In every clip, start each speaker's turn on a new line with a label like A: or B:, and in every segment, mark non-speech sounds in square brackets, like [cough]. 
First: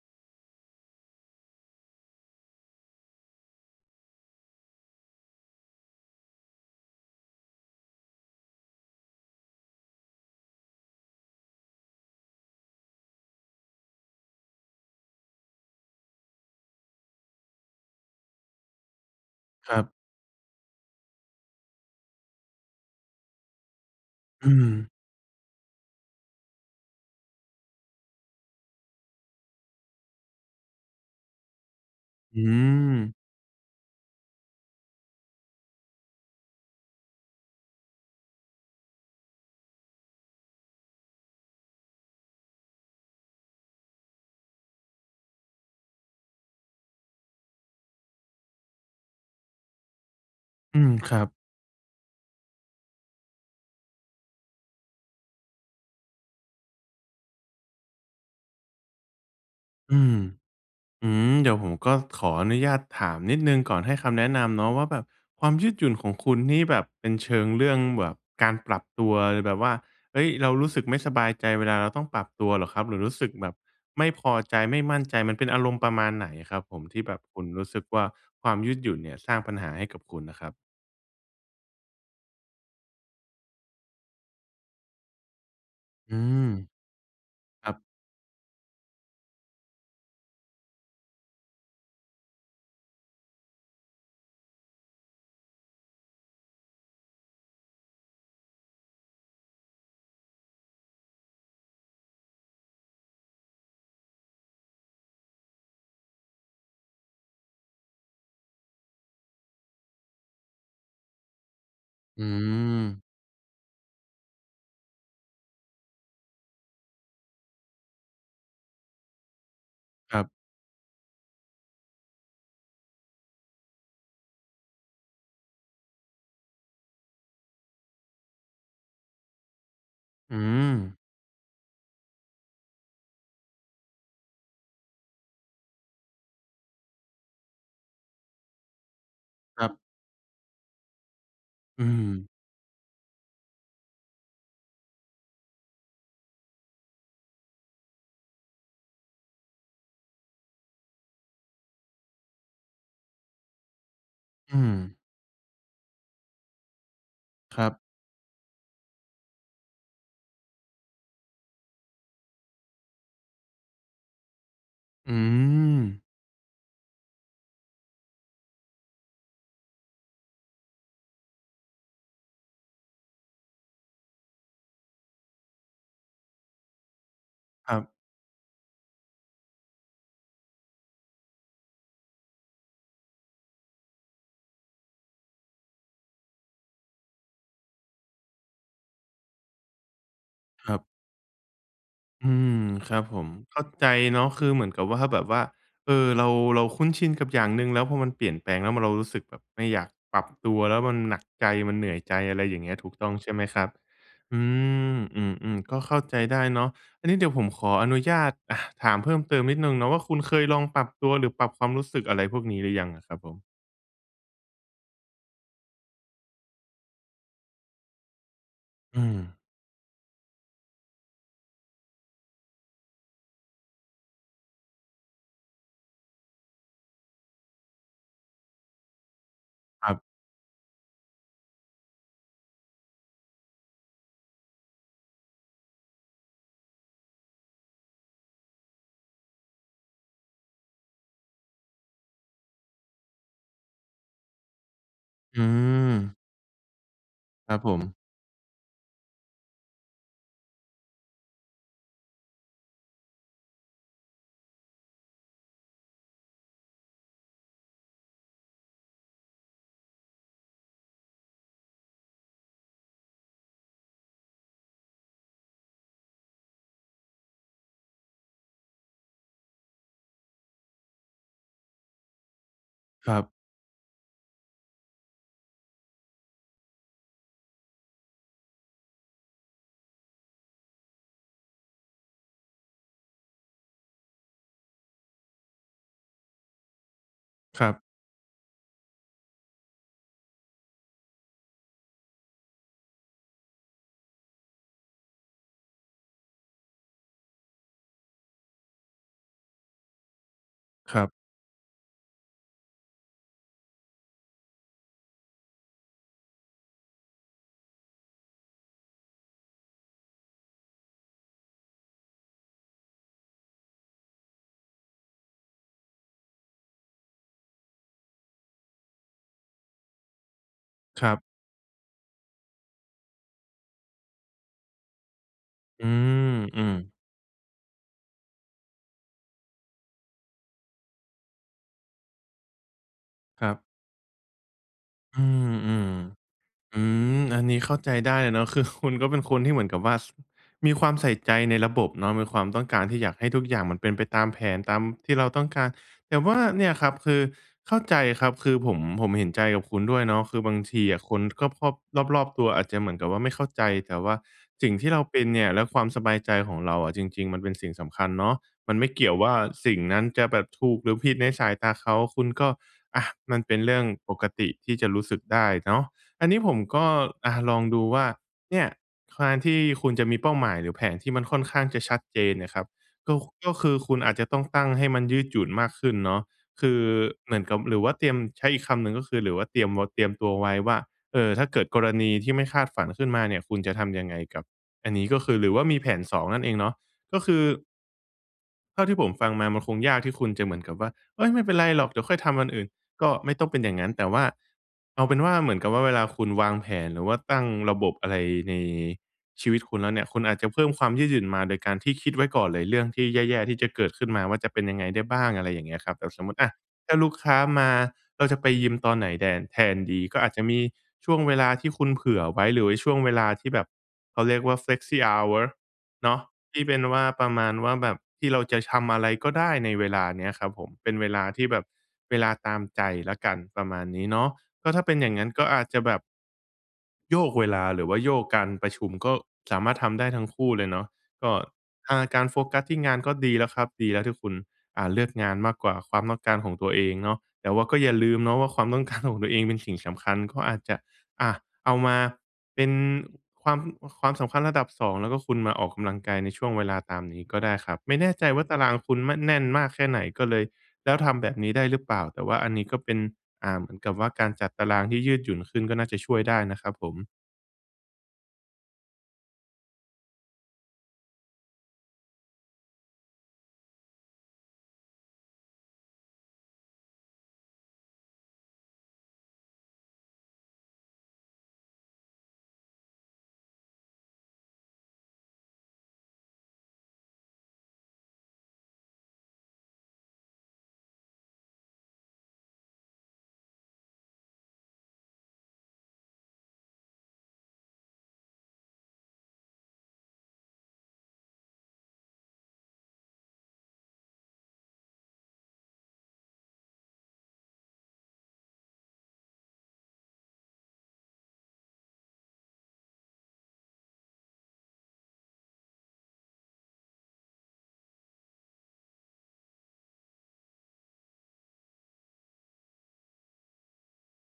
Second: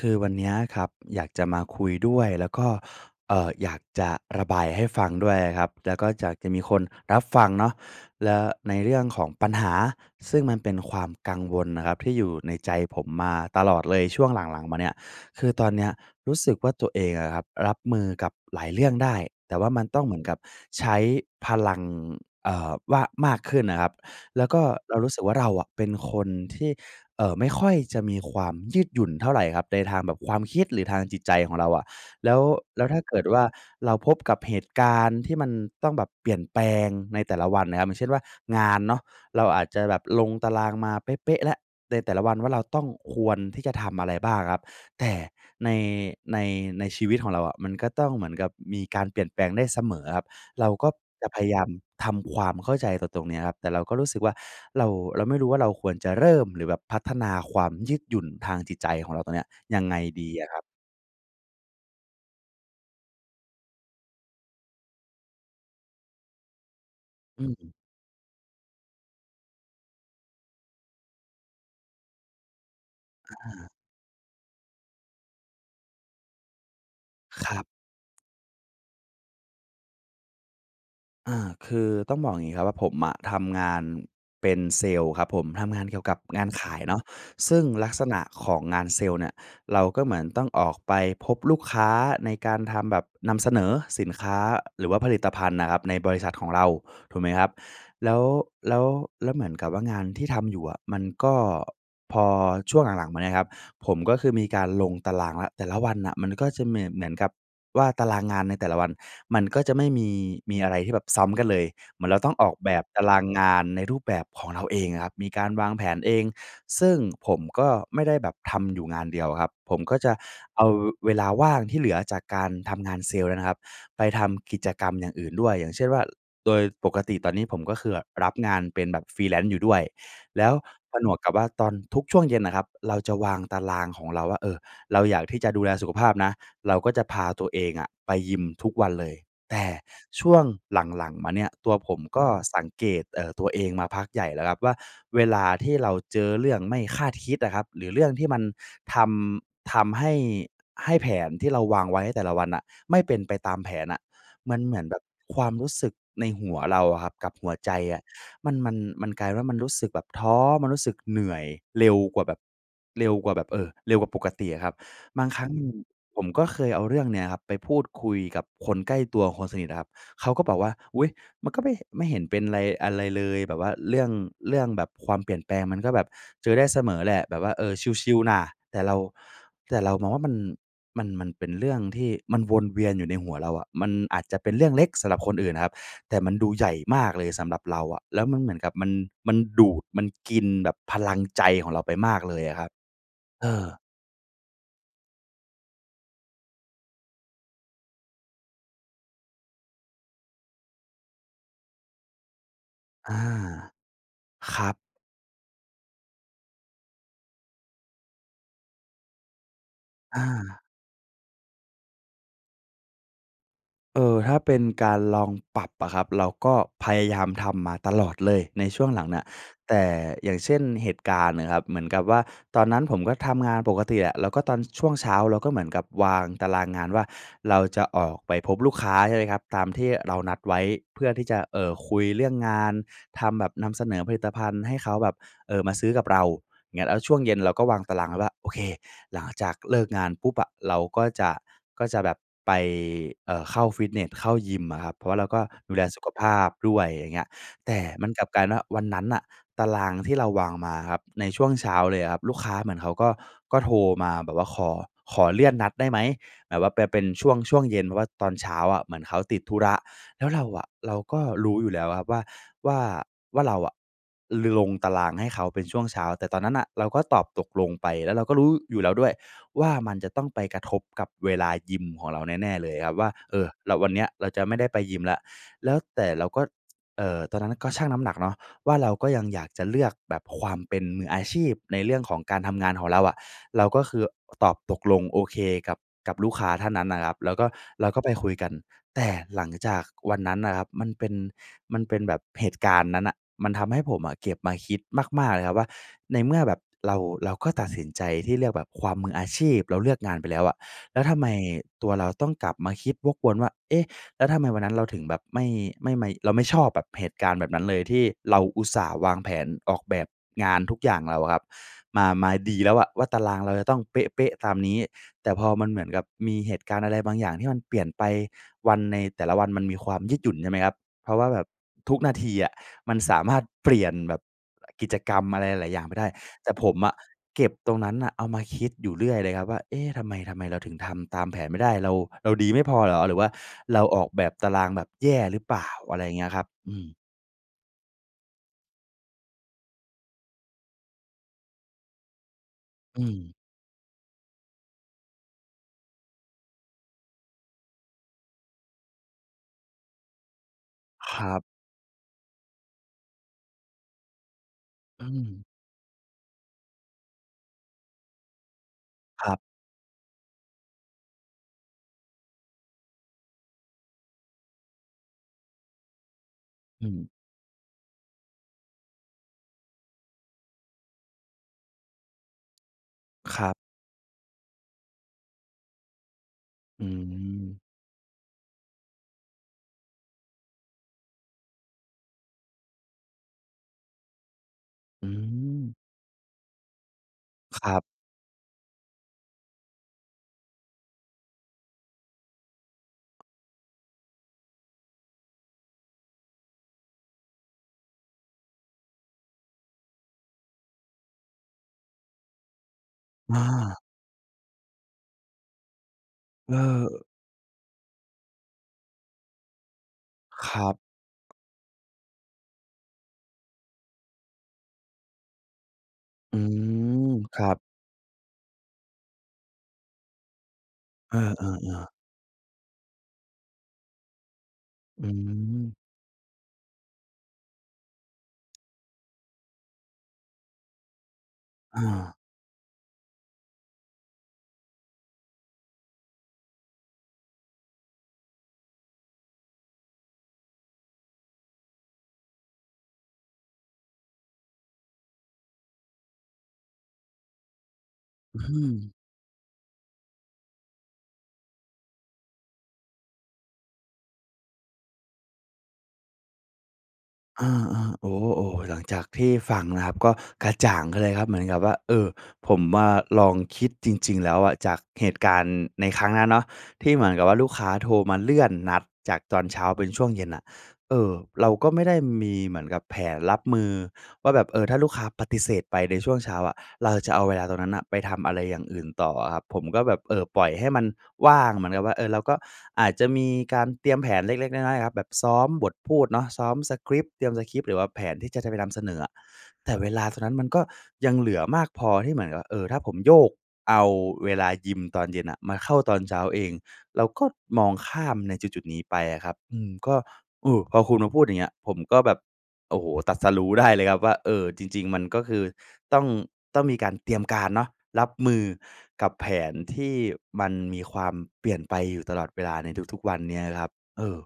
A: คือวันเนี้ยครับอยากจะมาคุยด้วย แล้วก็ เอ่อ อยากจะระบายให้ฟังด้วยอะครับ และก็จากจะมีคนรับฟังเนาะ และในเรื่องของปัญหาซึ่งมันเป็นความกังวลน่ะครับ ที่อยู่ในใจผมมาตลอดเลยช่วงหลัง ๆ มาเนี่ย คือตอนเนี้ยรู้สึกว่าตัวเองอะครับรับมือกับหลายเรื่องได้ แต่ว่
B: ค
A: า
B: ร
A: ม
B: ั
A: ั
B: บ
A: นต้องเหมือนกับใช้พลัง เอ่อ ว่า มากขึ้นน่ะครับ แล
B: อ
A: ้
B: ื
A: วก็
B: ม
A: เรารู้สึกว่าเราอะเป็นคนที่ เอ่อ ไม่ค่อยจะมีความยืดหยุ่นเท่าไรครับ ในทางแบบความคิดหรือทางจิตใจของเราอะ แล้
B: อื
A: ว แล้วถ้าเก
B: ม
A: ิดว่า เราพบกับเหตุการณ์ที่มันต้องแบบเปลี่ยนแปลงในแต่ละวันน่ะครับ อย่างเช่นว่า งานเนาะเราอาจจะแบบลงตารางมาเป๊ะ ๆ แล้วในแต่ละวันว่า เราต้อง ควรที่จะทำอะไรบ้างอะครับ แต่ใน ใน ในชีวิตของเราอะมันก็ต้องเหมือนกับมีการเปลี่ยนแปลงได้เสมอครับ เรา
B: อื
A: ก็
B: ม ครั
A: จ
B: บ
A: ะพยายามทำความเข้าใจกับตรงเนี้ยครับ แต่เราก็รู้สึกว่า เรา เราไม่รู้ว่าเราควรจะเริ่ม หรือแบบพัฒนาความยืดหยุ่นทางจิตใจของเราตรงเนี้ยยังไง
B: อืม
A: ดีอะครับ?
B: อืม เดี๋ยวผมก็ขออนุญาตถามนิดหนึ่ง ก่อนให้คำแนะนำเนาะว่า แบบความยืดหยุ่นของคุณนี่แบบเป็นเชิ
A: อื
B: งเรื่
A: ม
B: องแบบการปรับตัว แบบว่า เฮ้ย! เรารู้สึกไม่สบายใจเวลาเราต้องปรับตัวเหรอครับ? หรือรู้สึก
A: อ
B: แบบ
A: า
B: ไม่พอใจ ไม่มั่นใจ มันเป็นอารมณ์ประมาณไหนครับผม? ที่แบบคุ
A: ค
B: ณ
A: รั
B: ร
A: บ
B: ู้สึกว่า ความยืดหยุ่นเนี่ยสร้างปัญหาให้กับคุณน่ะครับ
A: อา คือต้องบอกอย่างงี้ครับว่าผมอะทำงานเป็นเซลส์ครับผม ทำงานเกี่ยว
B: อ
A: กั
B: ื
A: บง
B: ม
A: านขายเนาะ ซึ่
B: ค
A: ง
B: รับ
A: ลักษณะของงานเซลส์เนี่ย เราก็เหมือนต้องออกไปพบลูกค้าในการทำแบบนำเสนอสินค้า หรือว่าผลิตภัณฑ์น่ะครับในบริษัทของเรา ถูกไหมครับ? แล้ว แล้ว แล้วเหมือนกับว่างานที่ทำอยู่อะ มันก็ พอช่วงหลัง ๆ มาเนี่ยครับ ผมก็คือมีการลงตารางแล้ว แต่ละวันน่ะมันก็จะเหมียน เหมือนกับว่าตารางงานในแต่ละวันมันก็จะไม่มี มีอะไรที่แบบซ้ำกันเลย เหมือนเร
B: อ
A: า
B: ื
A: ต้องออกแบบต
B: ม
A: ารางงานในรูปแบบของเราเองอะครับ มีการวางแผนเอง ซึ่งผมก็ไม่ได้แบบทำอยู่งานเดียวอะครับ ผมก็จะ
B: ครับ
A: เอาเวลาว่างที่เหลือจากการทำงานเซลส์นั้นนะครับไปทำกิจกรรมอย่างอื่นด้วย อย่างเช่นว่า โดยปกติตอนนี้ผมก็คือแบบรับงานเป็นแบบ Freelance อยู่ด้วย
B: อื
A: แล้วผ
B: ม
A: นวกกับว่าตอนทุกช่วงเย็นน่ะครับ เราจะวางตารางของเราว่า เออ เราอยากที่จะดูแลสุขภาพนะ เราก็จะพาตัวเองอะไปยิมทุกวันเลย แต
B: ค
A: ่
B: รับ
A: ช่วงหลัง ๆ มาเนี่ยตัว
B: อื
A: ผมก
B: ม
A: ็สังเกต เอ่อ ตัวเองมาพักใหญ่แล้วครับว่า เวลาที่เราเจอเรื่องไม่คาดคิดอะครับ หรือเรื่องที่มันทำ ทำให้ ให้แผนที่เราวางไว้ในแต่ละวันอะ ไม่เป็นไปตามแผนอะ ม
B: อ
A: ัน
B: ื
A: เหมือนแบ
B: ม
A: บความรู้สึกในหัวเราอะครับกับหัว
B: คร
A: ใ
B: ั
A: จ
B: บ
A: อะ มัน มัน มันกลายเป็นว่ามันรู้สึกแบบท้อ มันรู้สึกเหนื่อยเร็วกว่าแบบ เร็วกว่าแบบ เออ เร็วกว่าปกติอะครับ
B: อื
A: บางครั้ง
B: ม
A: ผมก็เคยเอาเรื่องเนี้ยครับไปพูดคุยกับคนใกล้ตัว คนสนิทอะครับ เขาก็บอกว่า "อุ๊ย! มันก็ไม่เห็น ไม่เห็นเป็นไร อะไรเลยแบบว่าเรื่อง เรื่องแบบความเปลี่ยนแปลงมันก็แบบเจอได้เสมอแหละ แบบว่า เอ
B: ค
A: อ
B: รับ
A: ชิล ๆ น่ะ" แต่เรา แต่เรามองว่ามัน มัน มันเป็นเรื่องที่มันวนเวียนอยู่ในหัวเราอะ มันอาจจะเป็นเรื่องเล็กสำหรับคนอื่นอะครับ แต่มันดูใหญ่มากเลยสำหรับเราอะ แล้วมันเหมือนกับมัน มันดูด มันกินแ
B: ค
A: บ
B: รั
A: บ
B: บ
A: พลังใจของเราไปมาก
B: อื
A: เลยอ
B: ม
A: ะครับ
B: ครับผม
A: เอ
B: เข้า
A: อ
B: ใจเนาะ คือเหมือนกับ ว่า แบบว่า เออ เรา เราคุ้นชินกับอย่างหนึ่ง แล้วพอมันเปลี่ยนแปลง แล้วมัน เรารู้สึกแบบไม่อยากปรับตัว แล้วมันหนักใจ มันเหนื่อยใจ อะไรอย่างเงี้ย ถูกต้อ
A: อ
B: ง
A: า
B: ใช่ไหมครับ? อื
A: ครับ
B: ม อืม ๆ ก็เข้าใจได้เนาะ อันนี้เดี๋ยวผมขออนุญาต อะ ถามเพิ่มเติมนิดหนึ่งเนาะว่า คุ
A: อ
B: ณเคยล
A: า
B: องปรับตัวหรือปรับความรู้สึกอะไรพวกนี้หรือยังอะครับผม?
A: เอ่อ ถ้าเป็นการลองปรับอะครับ เราก็พยายามทำมาตลอดเลยในช่วงห
B: อ
A: ลั
B: ื
A: งน่ะ
B: ม
A: แต่ อย่างเช่น เหตุการณ์นะครับ เหมือนกับว่าตอนนั้นผมก็ทำงานปกติอะ แล้วก็ตอนช่วงเช้าเราก็เหมือนกับวางตารางงานว่า เราจะออกไปพบลูกค้าใช่ไหมครับ ตามท
B: ค
A: ี่
B: รับ
A: เรานัดไว้ เพื่อที่จะ เอ่อ คุยเรื่องงานทำแบบนำเสนอผลิตภัณฑ์ให้เขาแบบ เอ่อ มาซื้อกับเราเงี้ย แล้วช่วงเย็นเราก็วางตารางไว้ว่า โอเค หลังจากเลิกงานปุ๊บอะ เราก็จะ ก็จะแบบไป เอ่อ เข้าฟิตเนส เข้ายิมอะครับ เพราะเรา
B: อ
A: ก
B: ื
A: ็ดูแลสุข
B: ม
A: ภาพด้วย อย่างเงี้ย
B: ครับ
A: แ
B: ผ
A: ต่
B: ม
A: มันกลับกลายเป็นว่า วันนั้นน่ะ ตารางที่เราวางมาอะครับ ในช่วงเช้าเลยอะครับ ลูกค้าเหมือนเขาก็ ก็โทรมาแบบว่าขอ ขอเลื่อนนัดได้ไหม? แบบว่าไปเป็นช่วง ช่วงเย็น เพราะว่าตอนเช้าอะเหมือนเขาติดธุระ แล้วเราอะ เราก็รู้อยู่แล้วอะครับว่า ว่า ว่าเราอะลงตารางให้เขาเป็นช่วงเช้า แต่ตอนนั้นน่ะเราก็ตอบตกลงไป แล้วเราก็รู้อยู่แล้วด้วยว่า มันจะต้องไปกระทบกับเวลายิมของเราแน่ ๆ เลยครับว่
B: ค
A: า
B: รับ
A: เออ ร วันนี้เราจะไม่ได้ไปยิมแล้ว แล้ว แต่เราก็ เอ่อ ตอนนั้นน่ะก็ชั่งน้ำหนักเนาะว่า เราก็ยังอยากจะเลือกแบบความเป็นมืออาชีพในเรื่องของการทำงานของเราอะ เราก็คือตอบตกลง โอเคกับ กับลูกค้าท่านนั้นนะครับ แล้วก็
B: ครับ
A: เราก็ไปคุยกัน แต่หลังจากวันนั้นอะครับ มันเป็น มันเป็นแบบ เหตุการณ์นั้นน่ะมันทำให้ผมอะเก็บมาคิดมาก ๆ เลยครับว่า ในเมื่อแบบเรา เราก็ตัดสินใจที่เลือกแบบความมืออาชีพ เราเลือกงานไปแล้วอะ แ
B: ค
A: ล้
B: ร
A: ว
B: ับ
A: ทำไมตัวเราต้องกลับมาคิดวกวนว่า เอ๊ะ แล้วทำไมวันนั้นเราถึงแบบไม่ ไม่ไม เราไม่ชอบแบบเหตุการณ์แบบนั้นเลย ที่เราอุตส่าห์วางแผนออกแบบงานทุกอย่างเราอะครับมา มาดีแล้วอะว่า ตารางเราจะต้องเป๊ะ ๆ ตามนี้ แต่พอมันเหมือนกับมีเหตุการณ์อะไรบางอย่างที่มันเปลี่ยนไป วัน ในแต่ละวันมันมีความยืดหยุ่นใช่ไหมครับ
B: ค
A: เ
B: ร
A: พ
B: ั
A: ราะ
B: บ
A: ว่าแบบทุกนาทีอะมันสามารถเปลี่ยนแบบกิจกรรมอะไรหลาย ๆ อย่
B: อ
A: า
B: ื
A: งไปได้ แต่ผ
B: ม
A: ม
B: ๆ
A: อะเก็บตรงนั้นน่ะเอามาคิดอยู่เรื่อยเลยครับว่า "เอ๊ะ ทำไม ทำไมเราถึงทำตามแผนไม่ได้? เรา เราดีไม่พอเหรอ? หรือว่า
B: ครับ
A: เราออกแบบตารางแบบแย
B: อ
A: ่
B: ื
A: หรือเป
B: ม
A: ล่
B: ๆ
A: า?" อะไรอย่างเงี้ยครับ อื
B: อื
A: ม
B: ม อันนี้เข้าใจได้เลยเนาะ คือ คุณ ก็เป็นคนที่เหมือนกับว่า ส มีความใส่ใจในระบบเนาะ มีความต้องการที
A: อ
B: ่
A: ื
B: อยากให้
A: ม
B: ทุกอย่างมันเป็นไปตามแผนตามที่เราต้องการ แต่ว่าเนี่ยครับ คือเข้าใจครับ คือผม ผมเห็นใจกับคุณด้วยเนาะ คือบางทีอะค
A: ค
B: น
A: รับ
B: คอบ ๆ รอบ ๆ ตัวอาจจะเหมือนกับว่าไม่เข้าใจ แต่ว่าสิ่งที่เร
A: อ
B: า
A: ื
B: เป็นเนี
A: ม
B: ่ยและความสบายใจของเราอะ จริง ๆ มันเป็นสิ่งสำคัญเนาะ มันไม่เกี่ยว
A: ค
B: ว่
A: ร
B: า
A: ับ
B: สิ่งนั้นจะแบบถูกหรือผิดในสายตาเขา คุณก็ อา มันเป็นเรื่องปกติที่จะรู้สึกได้เนาะ อันนี้ผมก
A: อื
B: ็
A: ม
B: อา ลองดูว่า เนี่ย การ ที่คุณจะมีเป้าหมายหรือแผนที่มันค่อนข้างจะชัดเจนเนี่ยครับ ก็คุ
A: คร
B: ก
A: ั
B: ็
A: บ
B: คือคุณอาจจะต้องตั้งให้มันยืดหยุ่นมากขึ้นเนาะ คือ
A: อื
B: เหมือนก
A: ม
B: ับ หรือว่าเตรียม ใช้อีกคำหนึ่งก็คือ หรือว่าเตรียมวด เตรียมตัวไว้ว่า เออ ถ้าเกิดกรณีที่ไม่คาดฝันขึ้นมาเนี่ย คุณจะทำยังไงกับ อันน
A: อ
B: ี้
A: ื
B: ก็คือ หรือว่าม
A: ม
B: ีแผน 2 นั่นเองเนาะ ก็คือ
A: ครับ
B: เท่าที่ผมฟังมา มันคงยากที่คุณจะเหมือนกับว่า "เฮ้ย ไม่เป็นไรหรอก เดี๋ยวค่อยทำวันอื่น" ก็ไม่ต้องเป็นอย่างงั้น แต่ว่า เอาเป็นว่า เหมือนกับว่าเวลาคุณวางแผน หรือว่าตั้งระบบอะไรในชีวิตคุณแล้วเนี่ย คุณอาจจะเพิ่มความยืดหยุ่นมาโดยการที่คิดไว้ก่อนเลย เรื่องที่แ
A: อ
B: ย่ ๆ ที่จะ
A: า
B: เกิดขึ้นมาว่า จะเป็นยังไงได้บ้าง? อะไรอย่างเงี้ยครับ เออ สมมุติ อ
A: เ
B: ะ ถ้า
A: ออ
B: ลูกค้ามา เราจะไปยิมตอนไหนแดน แทนดี ก็อาจจะ
A: ค
B: ม
A: ร
B: ี
A: ับ
B: ช่วงเวลาที่คุณเผื่อไว้ หรือว่าช่วงเวลาที่แบบ เขาเรียกว่า flexi hour เนาะ
A: อื
B: ที่เป็นว่า
A: ม
B: ประ
A: ค
B: ม
A: รั
B: าณ
A: บ
B: ว่าแบบ ที่เราจะชำอะไรก็ได้ในเวลาเนี้ยครับผม เป็นเว
A: เอ
B: ลาที่แบบ
A: อ ๆ ๆ
B: เวลาตามใจแล้วกัน ประมาณนี้เนาะ ก็ถ้าเป็น
A: อื
B: อย่างงั้นก็อาจ
A: ม
B: จะแบบ โยกเวลา หรือว่าโยกการประชุม ก็สามารถทำได้ทั้งคู่เลยเนาะ ก็
A: อ
B: ทาง เอ่อ
A: า
B: การโฟกัสที่งานก็ดีแล้วครับ ดีแล้วที่คุณ อ่า เลือกงานมากกว่าความต้องการของตัวเองเนาะ แต่ว่าก็อย่าลืมเนาะว่า ความ ต้องการ ของตัวเองเป็นสิ่งสำคัญ ก็อาจจะ อะ เอามาเป็นความ ความสำคัญระดับ 2 แล้วก็คุณมาออกกำลังกายในช่วงเวลาตามนี้ก็ได้ครับ ไม่แน่ใจ
A: อ
B: ว
A: ื
B: ่าตารางค
A: ม
B: ุณ ม แน่นมากแค่ไหน ก็เลย แล้วทำแบบนี้ได้หรือเปล่า? แต่ว่าอันนี้ก็เป็น อ่า เหมือนกับว่าการจัดตารางที่ยืดหยุ่นขึ้น ก็น่าจะช่วยได้นะครับผม
A: อา ๆ โอ้ ๆ หลังจากที่ฟังนะครับ ก็กระจ่างขึ้นเลยครับ เหมือนกับว่า เออ ผมมาลองคิดจริง ๆ แล้วอะ จากเหตุการณ์ในครั้งนั้นเนาะ ที่เหมือนกับว่าลูกค้าโทรมาเลื่อนนัดจากตอนเช้าเป็นช่วงเย็นน่ะ เออ เราก็ไม่ได้มีเหมือนกับแผนรับมือว่าแบบ เออ ถ้าลูกค้าปฏิเสธไปในช่วงเช้าอะ เราจะเอาเวลาตรงนั้นน่ะ ไปทำอะไรอย่างอื่นต่ออะครับ ผมก็แบบ เออ ปล่อยให้มันว่าง เหมือนกับว่า เออ เราก็อาจจะมีการเตรียมแผนเล็ก ๆ น้อย ๆ อะครับ แบบซ้อมบทพูดเนาะ ซ้อมสกริปต์ เตรียมสกริปต์ หรือว่าแผนที่จะ จะไปนำเสนออะ แต่เวลาตรงนั้นมันก็ยังเหลือมากพอที่เหมือนกับว่า เออ ถ้าผมโยกเอาเวลายิมตอนเย็นน่ะ มาเข้าตอนเช้าเอง แล้วก็มองข้ามในจุด ๆ นี้ไปอะครับ อืม ก็ เออ พอคุณมาพูดอย่างเงี้ย ผมก็แบบ โอ้โฮ ตรัสรู้ได้เลยครับว่า เออ จริง ๆ มันก็คือต้อง ต้องมีการเตรียมการเนาะ รับมือกับแผนที่มันมีความเปลี่ยนไปอยู่ตลอดเวลาในทุก ๆ วันเนี้ยนะครับ เออ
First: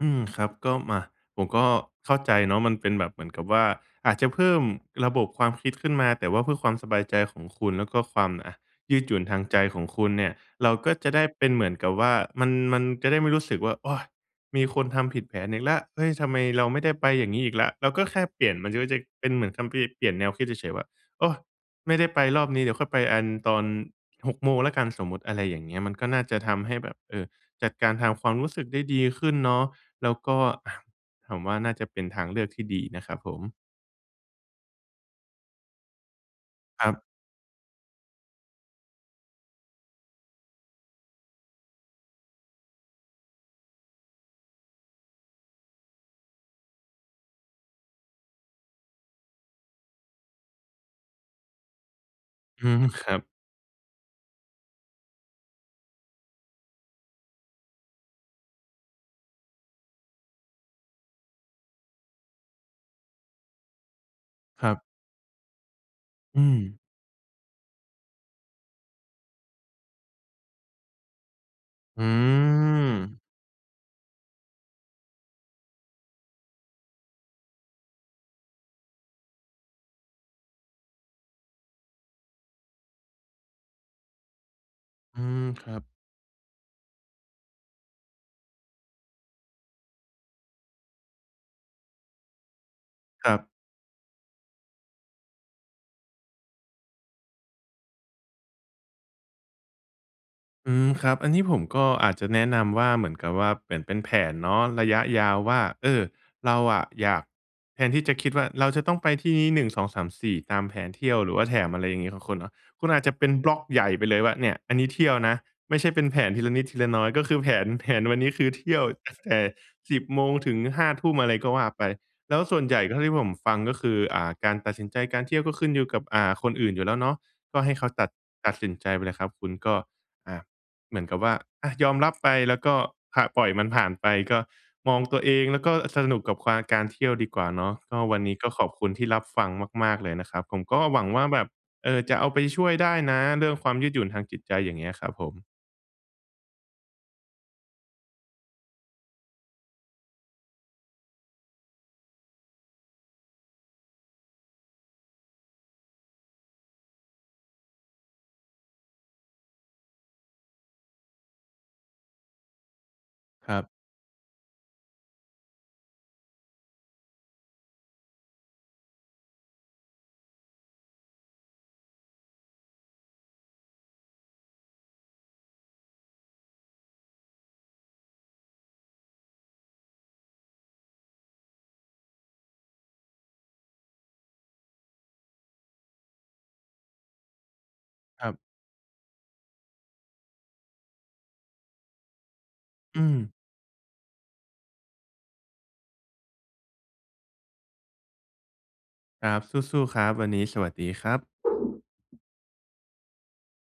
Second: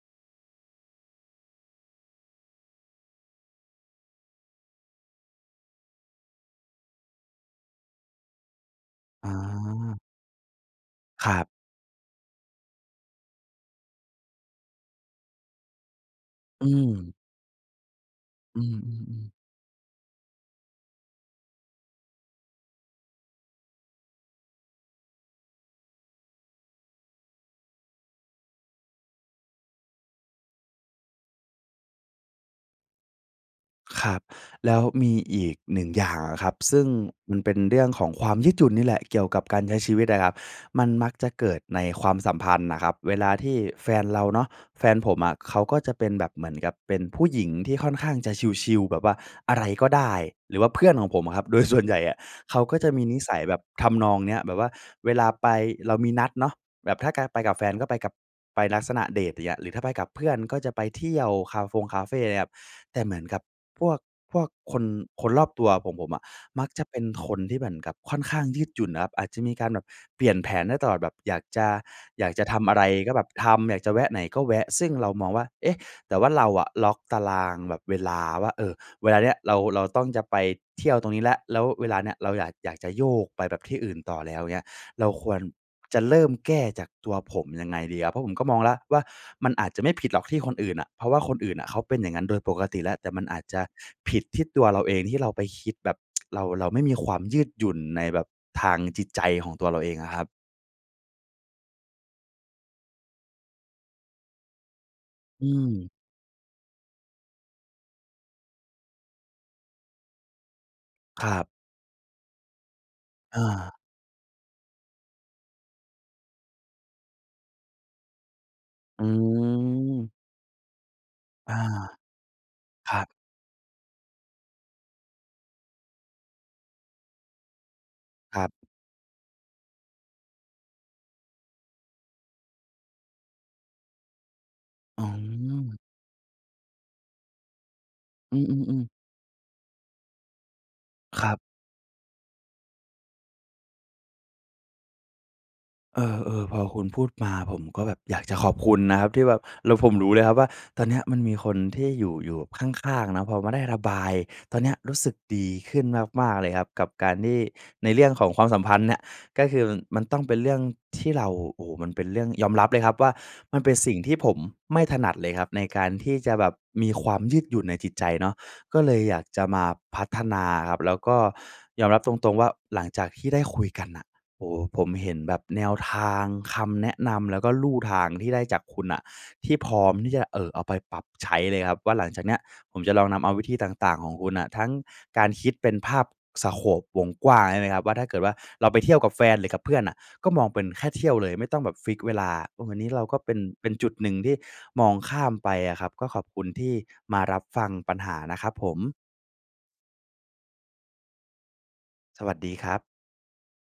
B: อืม ครับ ก็มา ผมก็เข้าใจเนาะ มันเป็นแบบเหมือนกับว่า อาจจะเพิ่มระบบความคิดขึ้นมา แต่ว่าเพื่อความสบายใจของคุณ แล้วก็ความ อะ ยืดหยุ่น
A: อ
B: ทางใจของ
A: า
B: คุณเนี่ย เราก็จะได้
A: ครั
B: เป็
A: บ
B: นเหมือนกับว่า มัน มันจะได้ไม่รู้สึกว่า "โอย! มีคนทำผิดแผนอีกแล้ว เฮ้ย ทำไมเ
A: อ
B: รา
A: ื
B: ไม่ได้ไป
A: ม
B: อย่างงี้อีกแล้ว" เราก็แค่เปลี่ยน
A: อื
B: มันจะ มันจะ
A: ม
B: เป
A: ๆ ๆ
B: ็นเหมือนคัมภีร์เปลี่ยนแนวคิดเฉย ๆ ว่า "โอย ไม่ได้ไปรอบนี้ เดี๋ยวค่อยไปอัน ตอน 6 โมงแล้วกัน" สมมติ อะไรอย่างเงี้ย มันก็น่าจะทำให้แบบ เออ จัดการทางความรู้สึกได้ดีขึ้นเนาะ แล้วก็ อะ ถามว่าน่าจะเป็นทางเลือกที่ดีอีกนะครับผม
A: ครับ แล้วมีอีก 1 อย่างอะครับ ซึ่
B: ค
A: ง
B: รับ
A: มันเป็นเรื่องของความยืดหยุ่นนี่แหละเกี่ยวกับการใช้ชีวิตอะครับ มันมักจะเกิดในความสัมพันธ์น่ะครับ เวลาที่แฟนเราเนาะ แฟนผมอะเขาก็จะเป็นแบบเหมือนกับเป็นผู้หญิงที่ค่อนข้างจะชิล ๆ แบบว่าอะไรก็ได้ หรือว่าเพื่อนของผมอะครับ โดยส่วนใหญ่อะเขา
B: อื
A: ก็
B: ม
A: จะมี
B: คร
A: น
B: ั
A: ิ
B: บ
A: สัยแบบทำนองเนี้ย แบบว่าเวลาไป เรามีนัดเนาะ แบบถ้ากา ไปกับแฟนก็ไปกับ ไปลักษณะเดตเงี้ย หรือถ้าไปกับเพื่อนก็จะไปเที่ยวคาฟงคาเฟ่ เงี้ยครับ แต่เหมือนกับพวก พวก
B: ครั
A: ค
B: บ
A: น คนรอบตัวของผมอะ
B: อื
A: มัก
B: ม
A: จะเป็นคนที่เหมือนกับค่อนข้างยืดหยุ่นอะครับ อาจจะมีการแบบเปลี่ยนแผนได้ตลอด แบบอยากจะ
B: อื
A: อยากจะทำอะไรก็แ
B: ม
A: บบทำ อยากจะแวะไหนก็แวะ ซึ่งเรามองว่า เอ๊ะ แต่ว่าเราอะล็อกตารางแบบเวลาว่า เออ เวลาเนี้ยเรา เราต้อง จะไปเที่ยวตรงนี้แล้ว แล้วเวลาเนี้ยเราอยาก อยากจะโยกไปแบบที่อื่นต่อแล้วเงี้ย เรา
B: อื
A: ควร
B: ม ครับ
A: จะเริ่มแก้จากตัวผมยังไงดีครับ? เพราะผมก็มองแล้วว่า มันอาจจะไม่ผิดหรอกที่คนอื่นอะ เพราะว่าคนอื่นอะเขาเป็นอย่างนั้นโดยปกติแล้ว แต่มัน
B: ครั
A: อาจ
B: บ
A: จะผิดที่ตัวเราเองที่เราไปคิดแบบ [tsk] เรา เราไม่มีความยืดหยุ่นในแบบทางจิตใจของตัวเราเองอะครับ
B: อืม ครับ อันนี้ผมก็อาจจะแนะนำว่า เหมือนกับว่า เหมือนเป็นแผนเนาะ ระยะยาว
A: อื
B: ว่า เอ
A: ม
B: อ เราอะอยาก แทนที่จะคิดว่า เราจะต้องไปที่นี้ 1 2 3 4 ตามแผนเที่ยว
A: ค
B: ห
A: ร
B: รือ
A: ั
B: ว่
A: บ
B: าแถมอะไรอย่างงี้ของคุณเนาะ คุณอาจจะเป็น
A: อ
B: บล็อก
A: า
B: ใหญ่ไปเลยว่า เนี่ย! อันนี้เที่ยวนะ ไม่ใช่เป็นแผนทีละนิดทีละน้อย ก็คือแผน แผนวันนี้คือ เที่ยว
A: อื
B: ตั้งแต่ 10
A: ม
B: โมง ถึง 5 ทุ่ม อะไรก็
A: อ
B: ว
A: า
B: ่าไป แล้วส่วนใหญ่
A: ค
B: ก็
A: ร
B: เท
A: ั
B: ่า
A: บ
B: ที่ผมฟังก็คือ อ่า การตัดสินใจการเที่ยวก็ขึ้นอยู่กับ อ่า คนอื่นอยู่แล้วเนาะ ก็ให้เขาตัด
A: ครั
B: ต
A: บ
B: ัดสินใจไปเลยครับ คุณก็ อ่า เหมือนกับว่า อา ยอม รับไป แล้วก็ผะ ปล่อยมันผ่านไป ก็มอ
A: อ
B: ง
A: ๋อ
B: ตัวเอง แล้วก็สนุกกับควา การเที่ยวดีกว่าเนาะ ก็วันนี
A: อื
B: ้ก็ขอบ
A: อ
B: คุ
A: ๆ ๆ
B: ณที่รับฟังมาก ๆ เลยนะครับ ผมก็หวังว
A: ค
B: ่า
A: รั
B: แ
A: บ
B: บบ เออ จะเอาไปช่วยได้นะ เรื่องความยืดหยุ่นทางจิตใจ อย่างเงี้ยครับผม
A: เออ ๆ พอคุณพูดมา ผมก็แบบอยากจะขอบคุณนะครับที่แบบ แล้วผมรู้เลยครับว่า ตอนเนี้ยมันมีคนที่อยู่ อยู่ข้าง ๆ เนาะ พอมาได้ระบาย ตอนเนี้ยรู้สึกดีขึ้นมาก ๆ เลยครับ กับการที่ ในเรื่องของความสัมพันธ์เนี่ย ก็คือ ม มันต้องเป็นเรื่องที่เรา โอ้โฮ มันเป็นเรื่อง ยอมรับเลยครับว่า
B: ค
A: ม
B: ร
A: ั
B: ั
A: นเป
B: บ
A: ็นสิ่งที่ผมไม่ถนัดเลยครับ ในการที่จะแบบมีความยืดหยุ่นในจิตใจเนาะ ก็เลยอยากจะมาพัฒนาอะครับ แล้วก็ยอมรับตรง ๆ ว่า หลังจากที่ได้คุยกันน่ะ โอ้โฮ ผมเห็นแบบแนวทาง คำแนะนำ แล้วก็ลู่ทางที่ได้จากคุณน่ะ ที่พร้อมที่จะ เอ่อ เอาไปปรับใช้เลยครับว่า หลังจากเนี้ยผมจะลองนำเอาวิธีต่าง ๆ ของคุณน่ะ ทั้งการคิดเป็นภาพ สโกป วงกว้างใช่ไหมครับ? ว่า ถ้าเกิด
B: ค
A: ว
B: ร
A: ่
B: ั
A: า
B: บ
A: เราไปเที่ยวกับแฟนหรือกับเพื่อนน่ะ ก็มองเป็นแค่เที่ยวเลยไม่ต้องแบบฟิกซ์เวลา เออ อันนี้
B: อ
A: เ
B: ื
A: ราก็เ
B: ม
A: ป็น เป็นจุดหนึ่งที่มองข้ามไปอะครับ ก็ขอบคุณที่มารับฟังปัญหานะครับผม
B: ครับ สู้ ๆ ครับ วันนี้สวัสดีครับ
A: สวัสดีครับ